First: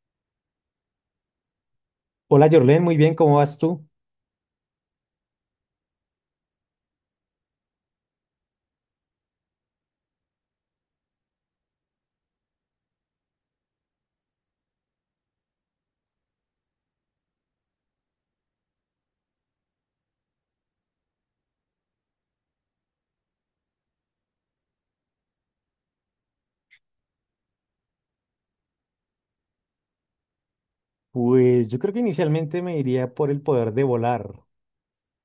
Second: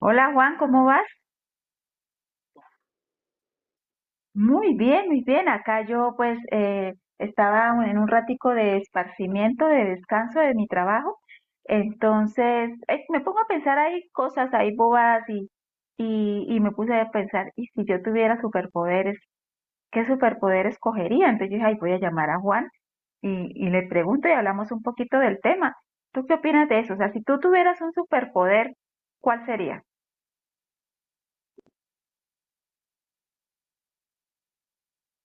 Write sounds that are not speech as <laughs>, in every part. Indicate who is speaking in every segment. Speaker 1: Hola Juan, ¿cómo vas?
Speaker 2: Hola Jorlen, muy bien, ¿cómo vas tú?
Speaker 1: Muy bien, muy bien. Acá yo pues estaba en un ratico de esparcimiento, de descanso de mi trabajo. Entonces me pongo a pensar ahí cosas, ahí bobadas y me puse a pensar, ¿y si yo tuviera superpoderes, qué superpoder escogería? Entonces yo dije, ay, voy a llamar a Juan y le pregunto y hablamos un poquito del tema. ¿Tú qué opinas de eso? O sea, si tú tuvieras un superpoder, ¿cuál sería?
Speaker 2: Pues yo creo que inicialmente me iría por el poder de volar,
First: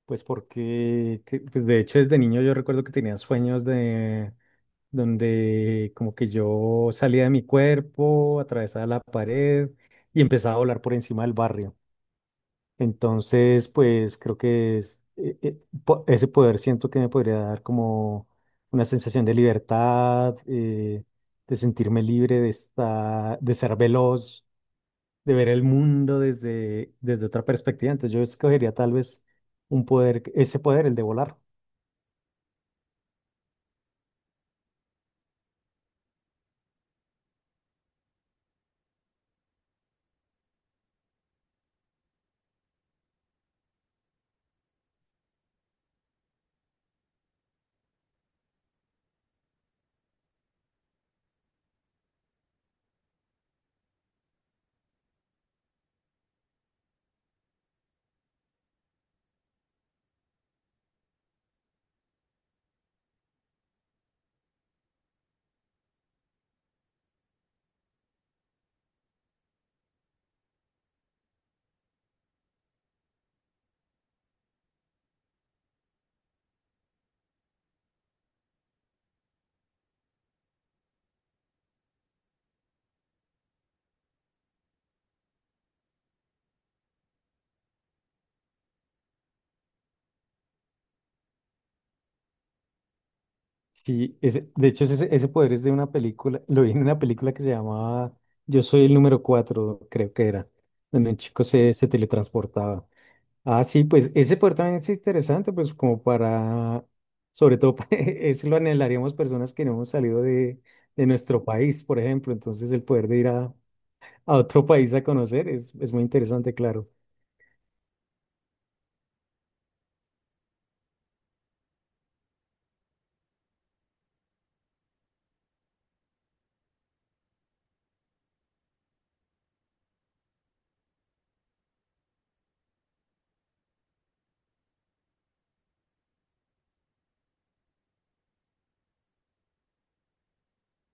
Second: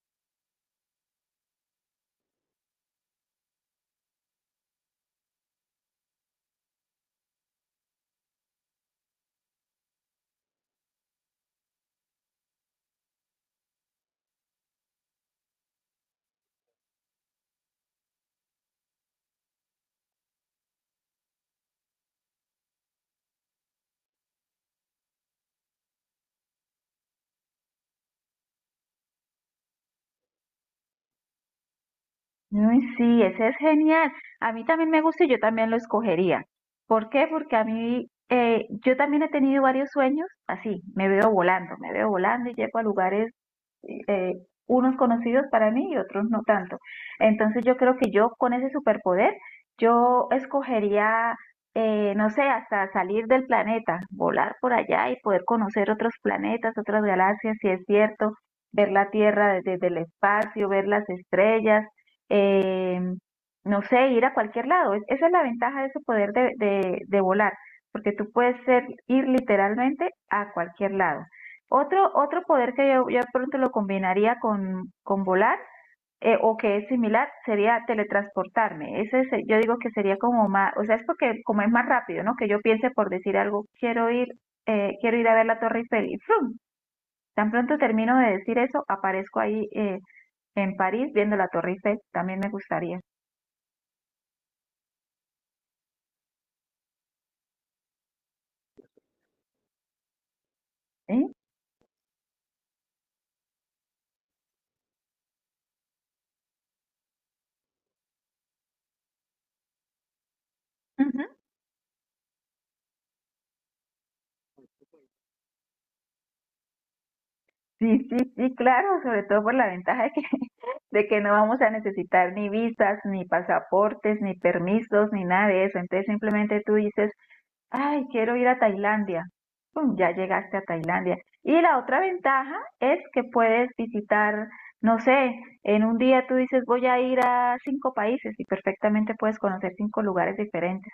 Speaker 2: pues porque, pues de hecho desde niño yo recuerdo que tenía sueños de donde como que yo salía de mi cuerpo, atravesaba la pared y empezaba a volar por encima del barrio. Entonces, pues creo que ese poder siento que me podría dar como una sensación de libertad, de sentirme libre, de estar, de ser veloz de ver el mundo desde, desde otra perspectiva. Entonces yo escogería tal vez un poder, ese poder, el de volar.
Speaker 1: Uy, sí, ese es genial. A mí también me gusta y yo también lo escogería. ¿Por qué? Porque a mí, yo también he tenido varios sueños así, me veo volando y llego a lugares eh, unos conocidos para mí y otros no tanto. Entonces yo creo que yo con ese superpoder, yo escogería, no sé, hasta salir del planeta, volar por allá y poder conocer otros planetas, otras galaxias, si es cierto, ver la Tierra desde, desde el espacio, ver las estrellas, eh, no sé, ir a cualquier lado. Esa es la ventaja de ese poder de volar, porque tú puedes ser, ir literalmente a cualquier lado. Otro, otro poder que yo ya pronto lo combinaría con volar o que es similar sería teletransportarme. Yo digo que sería como más, o sea, es porque como es más rápido, ¿no? Que yo piense por decir algo, quiero ir a ver la Torre Eiffel y ¡frum! Tan pronto termino de decir eso, aparezco ahí en París viendo la Torre Eiffel. También me gustaría.
Speaker 2: Sí, ese, de hecho ese, ese poder es de una película, lo vi en una película que se llamaba Yo soy el número 4 creo que era, donde un
Speaker 1: ¿Sí?
Speaker 2: chico se, se teletransportaba. Ah, sí, pues ese poder también es interesante, pues como para, sobre todo, <laughs> eso lo anhelaríamos personas que no hemos salido de
Speaker 1: Ujú.
Speaker 2: nuestro país, por ejemplo. Entonces el poder de ir a otro país a conocer es muy interesante, claro.
Speaker 1: Sí, sí, sí, claro, sobre todo por la ventaja de que, <laughs> de que no vamos a necesitar ni visas, ni pasaportes, ni permisos, ni nada de eso. Entonces simplemente tú dices, ay, quiero ir a Tailandia. Pum, ya llegaste a Tailandia. Y la otra ventaja es que puedes visitar, no sé, en un día tú dices, voy a ir a 5 países y perfectamente puedes conocer 5 lugares diferentes.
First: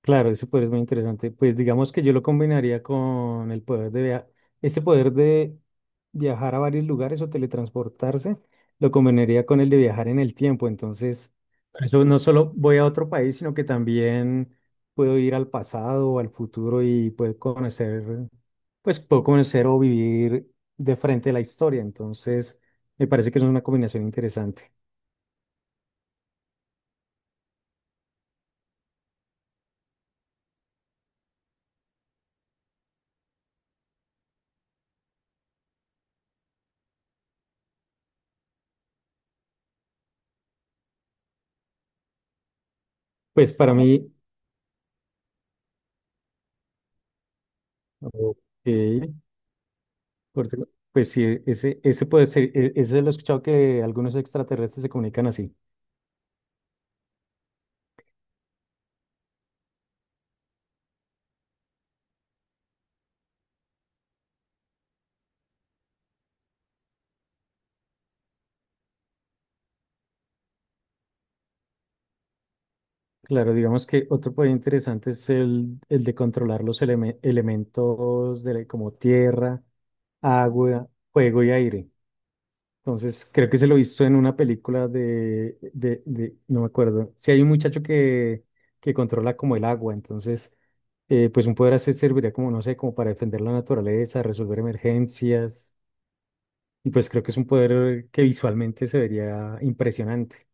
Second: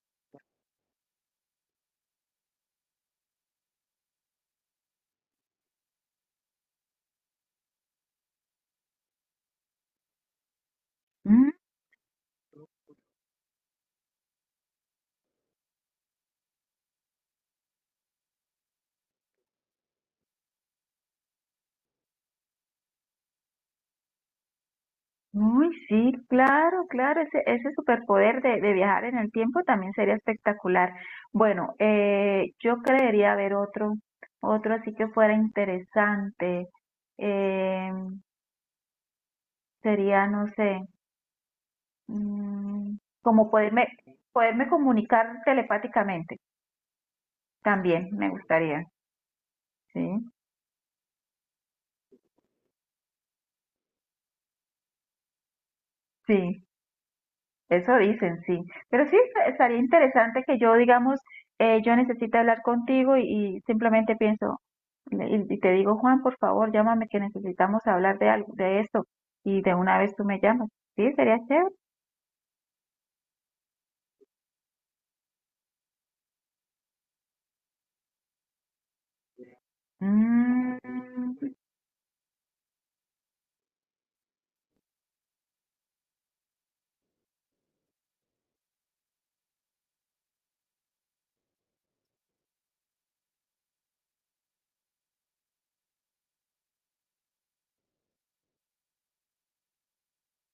Speaker 2: Claro, ese poder es muy interesante. Pues digamos que yo lo combinaría con el poder de viajar, ese poder de viajar a varios lugares o teletransportarse, lo combinaría con el de viajar en el tiempo. Entonces, por eso no solo voy a otro país, sino que también puedo ir al pasado o al futuro y puedo conocer, pues puedo conocer o vivir de frente la historia. Entonces, me parece que es una combinación interesante.
Speaker 1: Uy, sí, claro, claro, ese superpoder de viajar en el tiempo también sería espectacular. Bueno, yo creería haber otro, otro así que fuera interesante. Eh, sería, no sé, mm, como
Speaker 2: Pues para
Speaker 1: poderme,
Speaker 2: mí,
Speaker 1: poderme comunicar telepáticamente, también me gustaría,
Speaker 2: ok,
Speaker 1: ¿sí?
Speaker 2: Corte- Pues sí, ese, ese puede ser, ese lo he escuchado que algunos extraterrestres se comunican así.
Speaker 1: Sí. Eso dicen, sí. Pero sí, estaría interesante que yo, digamos, yo necesito hablar contigo y simplemente pienso y te digo, Juan, por favor, llámame que necesitamos hablar de algo, de esto. Y de una vez tú me llamas. Sí, sería chévere.
Speaker 2: Claro, digamos que otro poder interesante es el de controlar los elementos de, como tierra, agua,
Speaker 1: Mm,
Speaker 2: fuego y aire. Entonces, creo que se lo he visto en una película de, no me acuerdo. Si hay un muchacho que controla como el agua, entonces, pues un poder así serviría como, no sé, como para defender la naturaleza, resolver emergencias. Y pues creo que es un poder que visualmente se vería impresionante.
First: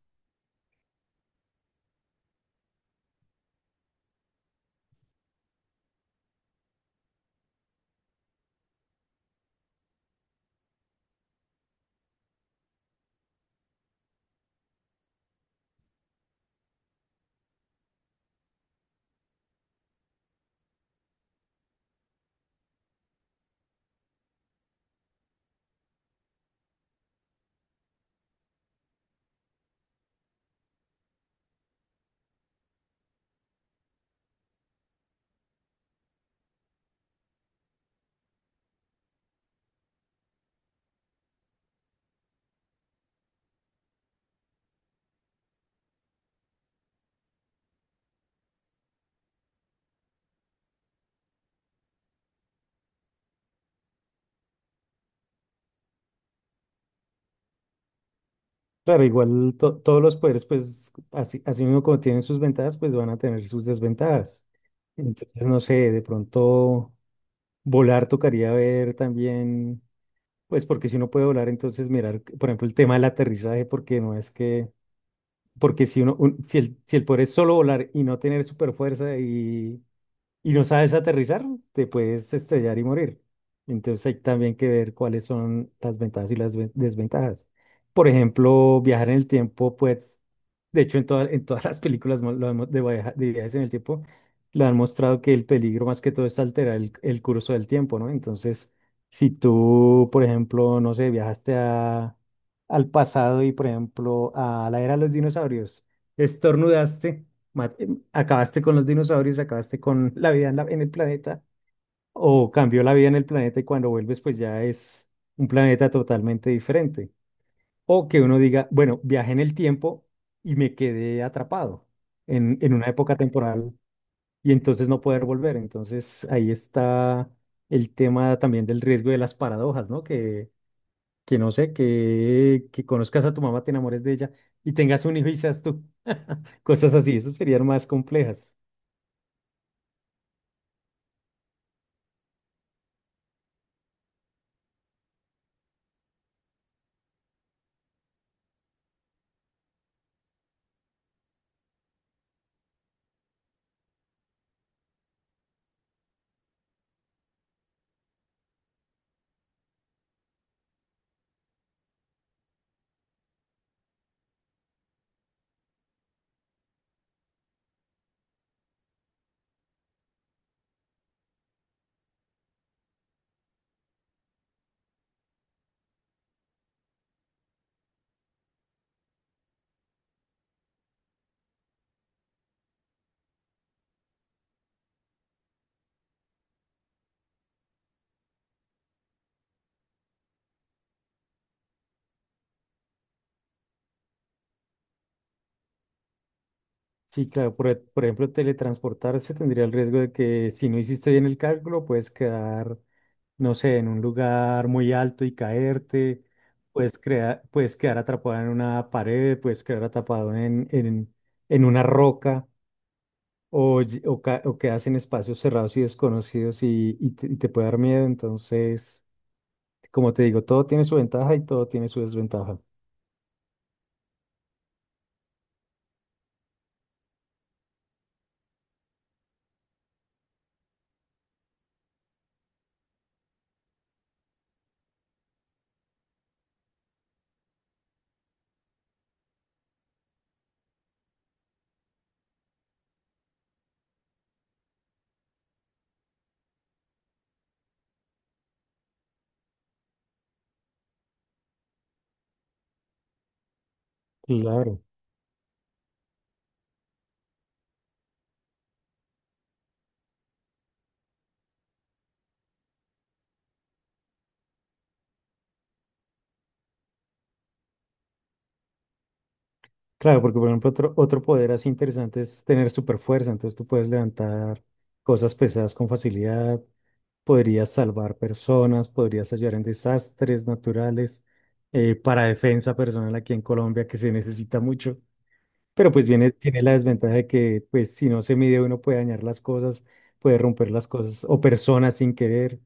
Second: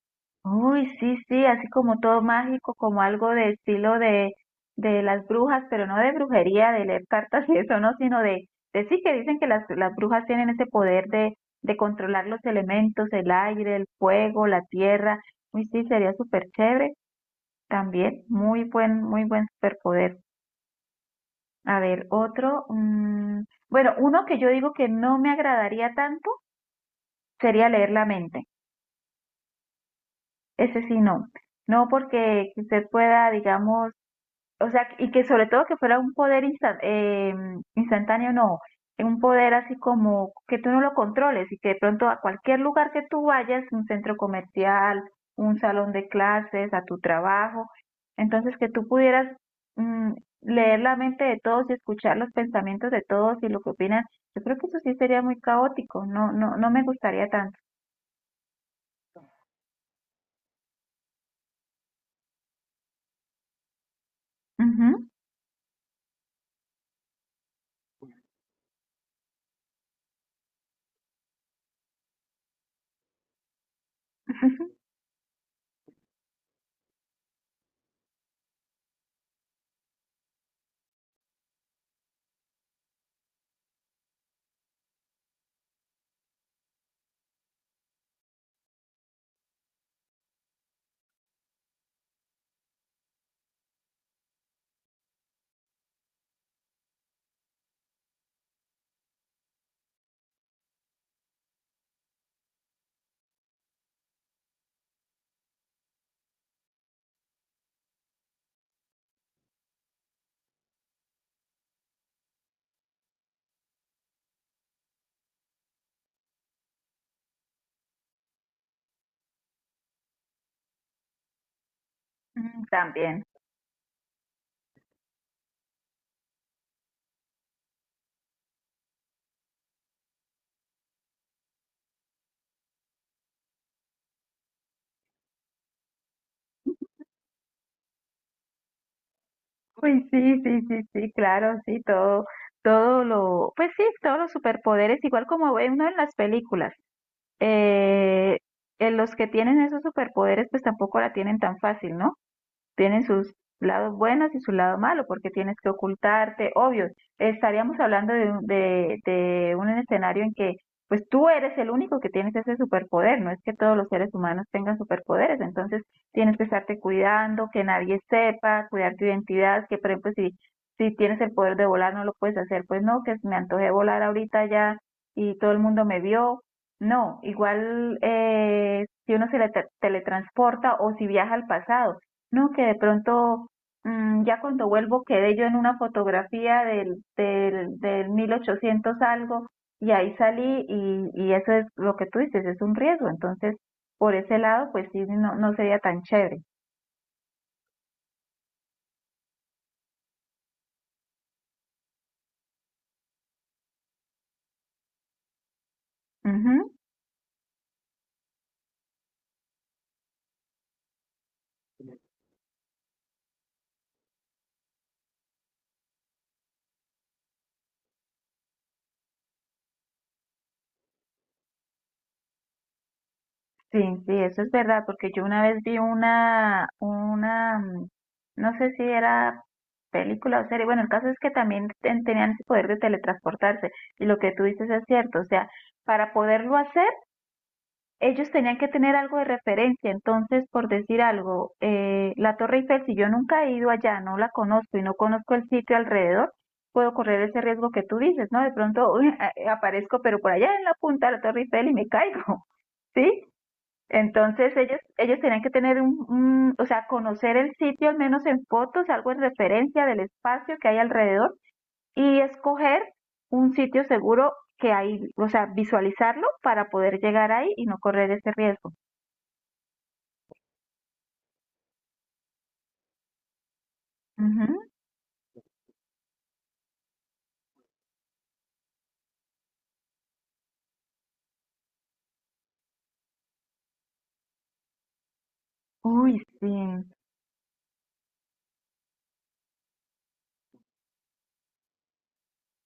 Speaker 1: Uy, sí, sí, así como todo mágico, como algo de estilo de las brujas, pero no de brujería, de leer cartas y eso, no, sino de sí que dicen que las brujas tienen ese poder de controlar los elementos, el aire, el fuego, la tierra. Uy, sí, sería súper chévere también, muy buen superpoder. A ver, otro, bueno, uno que yo digo que no me agradaría tanto sería leer la mente. Ese sí no. No porque usted pueda, digamos, o sea, y que sobre todo que fuera un poder instantáneo, no, un poder así como que tú no lo controles y que de pronto a cualquier lugar que tú vayas, un centro comercial, un salón de clases, a tu trabajo, entonces que tú pudieras mm, leer la mente de todos y escuchar los pensamientos de todos y lo que opinan, yo creo que eso sí sería muy caótico, no, no, no me gustaría tanto.
Speaker 2: Claro, igual todos los poderes, pues así, así mismo como tienen sus ventajas, pues van a tener sus desventajas.
Speaker 1: Ujú.
Speaker 2: Entonces, no sé, de pronto volar tocaría ver también, pues porque si uno puede volar, entonces mirar, por ejemplo, el tema del aterrizaje, porque no es que,
Speaker 1: <laughs>
Speaker 2: porque si uno, si el, si el poder es solo volar y no tener super fuerza y no sabes aterrizar, te puedes estrellar y morir. Entonces hay también que ver cuáles son las ventajas y las desventajas. Por ejemplo, viajar en el tiempo, pues, de hecho en, en todas las películas lo han de, de viajes en el tiempo, lo han mostrado que el peligro más que todo es alterar el curso del tiempo, ¿no? Entonces, si tú, por ejemplo, no sé, viajaste a, al pasado y, por ejemplo, a la era de los dinosaurios, estornudaste ma- acabaste con los dinosaurios, acabaste con la vida en, en el planeta, o cambió la vida en el planeta y cuando vuelves pues ya es un planeta totalmente diferente. O que uno diga, bueno, viajé en el tiempo y me quedé atrapado
Speaker 1: Mm,
Speaker 2: en una época
Speaker 1: también.
Speaker 2: temporal y entonces no poder volver. Entonces ahí está el tema también del riesgo de las paradojas, ¿no? Que no sé, que conozcas a tu mamá, te enamores de ella y tengas un hijo y seas tú. <laughs> Cosas así, eso serían más complejas.
Speaker 1: Uy, sí, sí, sí, sí, claro, sí, todo, todo lo, pues sí, todos los superpoderes, igual como ve uno en las películas, eh, en los que tienen esos superpoderes, pues tampoco la tienen tan fácil, ¿no? Tienen sus lados buenos y su lado malo, porque tienes que ocultarte, obvio, estaríamos hablando de, de un escenario en que pues tú eres el único que tienes ese superpoder, no es que todos los seres humanos tengan superpoderes, entonces tienes que estarte cuidando, que nadie sepa, cuidar tu identidad, que por ejemplo si, si tienes el poder de volar no lo puedes hacer, pues no, que me antojé volar ahorita ya y todo el mundo me vio, no, igual si uno se le teletransporta o si viaja al pasado, no, que de pronto, ya cuando vuelvo, quedé yo en una fotografía del 1800 algo y ahí salí y eso es lo que tú dices, es un riesgo. Entonces, por ese lado, pues sí, no, no sería tan chévere.
Speaker 2: Sí, claro, por, por ejemplo, teletransportarse tendría el riesgo de que si no hiciste bien el cálculo, puedes quedar, no sé, en un lugar muy alto y caerte,
Speaker 1: Ujú.
Speaker 2: puedes, puedes quedar atrapado en una pared, puedes quedar atrapado en una roca o, o quedas en espacios cerrados y desconocidos y te puede dar miedo. Entonces, como te digo, todo tiene su ventaja y todo tiene su desventaja.
Speaker 1: Sí, sí, eso es verdad, porque yo una vez vi una, no sé si era película o serie, bueno, el caso es que también tenían ese poder de teletransportarse y lo que tú dices es cierto, o sea, para poderlo hacer, ellos tenían que tener algo de referencia, entonces, por decir algo, la Torre Eiffel, si yo nunca he ido allá, no la conozco y no conozco el sitio alrededor, puedo correr ese riesgo que tú dices, ¿no? De pronto <laughs> uy, aparezco, pero por allá en la punta de la Torre Eiffel y me caigo, <laughs> ¿sí? Entonces ellos,
Speaker 2: Claro.
Speaker 1: ellos tenían que tener un, o sea, conocer el sitio al menos en fotos, algo en referencia del espacio que hay alrededor y escoger un sitio seguro que ahí, o sea, visualizarlo para poder llegar ahí y no correr ese riesgo.
Speaker 2: Claro, porque por ejemplo otro, otro poder así interesante es tener super fuerza, entonces tú puedes
Speaker 1: Ujú.
Speaker 2: levantar cosas pesadas con facilidad, podrías salvar personas, podrías ayudar en desastres naturales, para defensa personal aquí en Colombia que se necesita mucho, pero pues
Speaker 1: Uy,
Speaker 2: viene, tiene la
Speaker 1: sí.
Speaker 2: desventaja de que pues si no se mide uno puede dañar las cosas, puede romper las cosas o personas sin querer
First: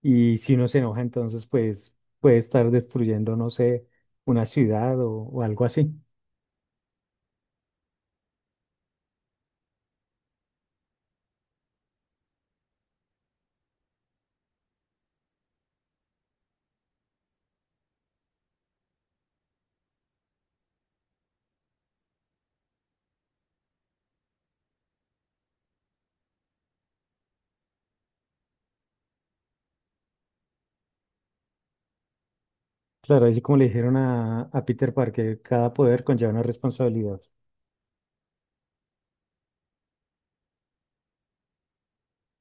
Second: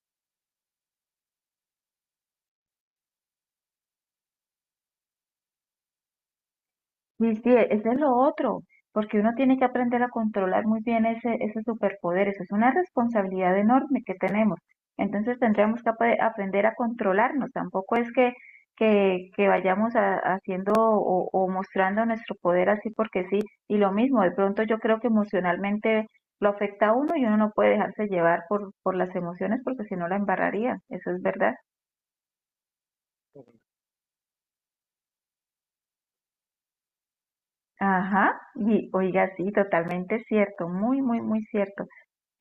Speaker 2: y si uno se enoja entonces pues puede estar destruyendo, no sé, una ciudad o algo así.
Speaker 1: Sí, sí, ese es lo otro, porque uno tiene que aprender a controlar muy bien ese, ese superpoder, eso es una responsabilidad enorme que tenemos. Entonces tendríamos que aprender a controlarnos, tampoco es que vayamos haciendo o mostrando nuestro poder así porque sí, y lo mismo, de pronto yo creo que emocionalmente lo afecta a uno y uno no puede dejarse llevar por las emociones porque si no la embarraría, eso es verdad.
Speaker 2: Claro, así como le dijeron a Peter Parker, cada poder conlleva una responsabilidad.
Speaker 1: Ajá, y oiga, sí, totalmente cierto, muy, muy, muy cierto.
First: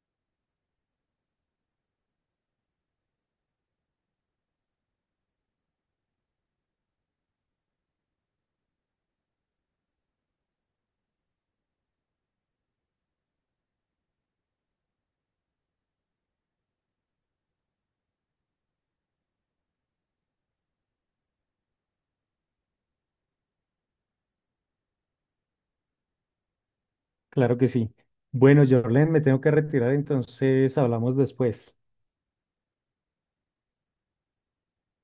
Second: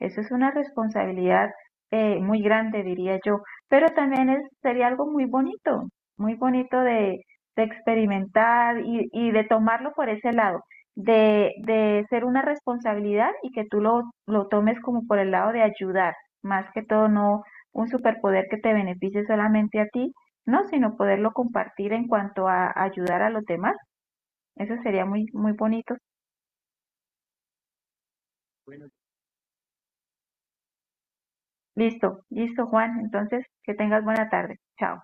Speaker 1: Eso es una responsabilidad muy grande, diría yo, pero también es, sería algo muy bonito de experimentar y de tomarlo por ese lado, de ser una responsabilidad y que tú lo tomes como por el lado de ayudar, más que todo no un superpoder que te beneficie solamente a ti, no, sino poderlo compartir en cuanto a ayudar a los demás. Eso sería muy, muy bonito.
Speaker 2: Claro que sí. Bueno, Jorlen, me tengo que retirar, entonces hablamos después.
Speaker 1: Listo, listo, Juan. Entonces, que tengas buena tarde. Chao.